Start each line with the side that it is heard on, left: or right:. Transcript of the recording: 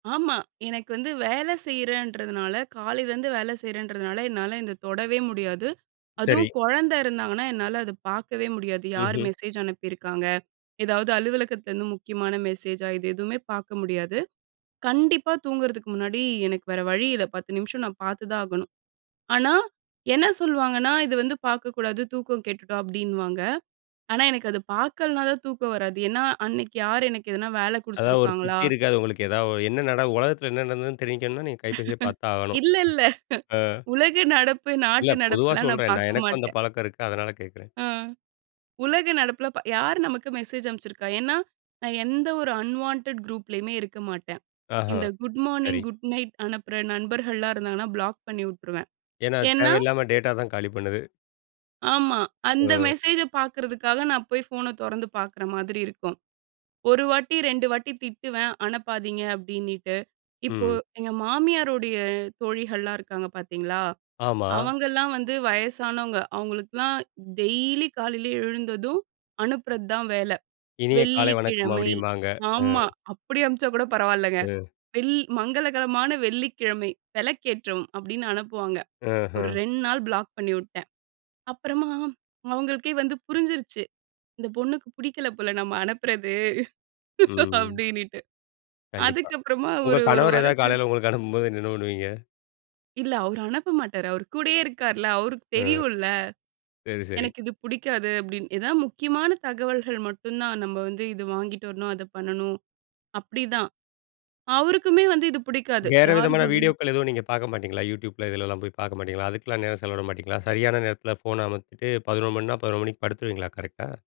right: ஆமா. எனக்கு வந்து வேல செய்றேன்றதுனால காலையிலேருந்து வேல செய்றேன்றதுனால, என்னால இந்த தொடவே முடியாது.
left: சரி.
right: அதுவும், கொழந்த இருந்தாங்கன்னா, என்னால அத பாக்கவே முடியாது. யார்
left: ம்ஹ்ம்.
right: மெசேஜ் அனுப்பியிருக்காங்க? எதாவது அலுவலகத்துலருந்து முக்கியமான மெசேஜா? இது எதுவுமே பாக்க முடியாது. கண்டிப்பா தூங்குறதுக்கு முன்னாடி, எனக்கு வேறு வழி இல்ல, 10 நிமிஷம் நான் பாத்துதான் ஆகணும். ஆனா, என்னா சொல்வாங்கன்னா, "இது வந்து பாக்கக்கூடாது. தூக்கம் கெட்டுடும்" அப்டின்னுவாங்க. ஆனா, எனக்கு அது பாக்கலன்னா தான், தூக்கம் வராது. ஏன்னா அன்னைக்கு, யார் எனக்கு எதனா வேலை
left: அதாவது ஒரு
right: குடுத்துருக்காங்களா?
left: திருப்தி இருக்காது உங்களுக்கு எதாவ என்னா நட உலகத்துல என்னா நடந்ததுன்னு? தெரிஞ்சிக்கணும்னா, நீங்க கைப்பேசிய பாத்து தான் ஆகணும்.
right: இல்ல இல்ல.
left: ஆ,
right: உலக நடப்பு,
left: இல்ல,
right: நாட்டு
left: பொதுவா
right: நடப்புலாம் நான்
left: சொல்றேன். நான்
right: பாக்க
left: எனக்கும் அந்த
right: மாட்டேன்.
left: பழக்கம் இருக்கு, அதனால கேக்குறேன்.
right: ம். உலக நடப்புல ப யார் நமக்கு மெசேஜ் அனுப்ச்சிருக்கா! ஏன்னா? நான் எந்த ஒரு அன்வான்டட் குரூப்லயுமே இருக்க மாட்டேன். இந்த
left: அஹம்,
right: குட் மார்னிங்,
left: சரி.
right: குட் நைட் அனுப்புற நண்பர்கள்லாம் இருந்தாங்கன்னா பிளாக் பண்ணிவுட்டுருவேன்.
left: ஏன்னா அது
right: ஏன்னா
left: தேவையில்லாம டேட்டா தான் காலி பண்ணுது.
right: ஆமா. அந்த
left: ம்,
right: மெசேஜ பாக்குறதுக்காக, நான் போய் ஃபோனை தொறந்து பாக்குற மாதிரி இருக்கும். 1 வாட்டி, 2 வாட்டி திட்டுவேன். அனுப்பாதீங்க அப்படின்னுட்டு. இப்போ
left: ம்.
right: எங்க மாமியாரோடைய தோழிகள்லாம் இருக்காங்க பாத்தீங்களா!
left: ஆமா.
right: அவங்கலாம் வந்து வயசானவங்க. அவுங்களுக்குலாம், டெய்லி காலையில எழுந்ததும் அனுப்புறது தான் வேலை.
left: இனிய காலை வணக்கம்
right: வெள்ளிக்கிழமை
left: அப்படிம்பாங்க!
right: ஆமா.
left: ம்.
right: அப்படி அனுப்பிச்சா கூட பரவால்லங்க.
left: ம்.
right: வெள் "மங்களகரமான வெள்ளிக்கிழமை. வெளக்கேற்றவும்." அப்படின்னு அனுப்புவாங்க. ஒரு
left: அஹம்.
right: 2 நாள் பிளாக் பண்ணிவுட்டேன். அப்பறமா, அவுங்களுக்கே வந்து புரிஞ்சிருச்சு! இந்த பொண்ணுக்கு புடிக்கல போல நம்ம அனுப்புறது,
left: ம் ம்.
right: அப்படின்னுட்டு.
left: கண்டிப்பா.
right: அதுக்கப்புறமா
left: உங்க
right: ஒரு 1
left: கணவர் ஏதாவது
right: வாரம் கழி
left: காலையில உங்களுக்கு அனுப்பும்போது, என்ன என்ன பண்ணுவீங்க?
right: இல்ல. அவரு அனுப்ப மாட்டாரு, அவரு கூடயே இருக்காருல்ல! அவருக்கு
left: ம்,
right: தெரியும்ல!
left: சரி சரி.
right: "எனக்கு இது புடிக்காது" அப்படின் ஏதா முக்கியமான தகவல்கள் மட்டும் தான் நம்ம வந்து, "இத வாங்கிட்டு வரணும், அத பண்ணணும்" அப்டிதான். அவருக்குமே வந்து இது புடிக்காது
left: வேற
right: யாரு
left: விதமான
right: குட் இ
left: வீடியோக்கள் எதுவும் நீங்க பாக்க மாட்டீங்களா? YouTubeல இதுலலாம் போய் பார்க்க மாட்டீங்களா? அதுக்கெல்லாம் நேரம் செலவிட மாட்டீங்களா? சரியான நேரத்துல ஃபோனை அமத்திட்டு, 11:00 மணின்னா, 11:00 மணிக்கு படுத்துருவீங்களா கரெக்ட்டா?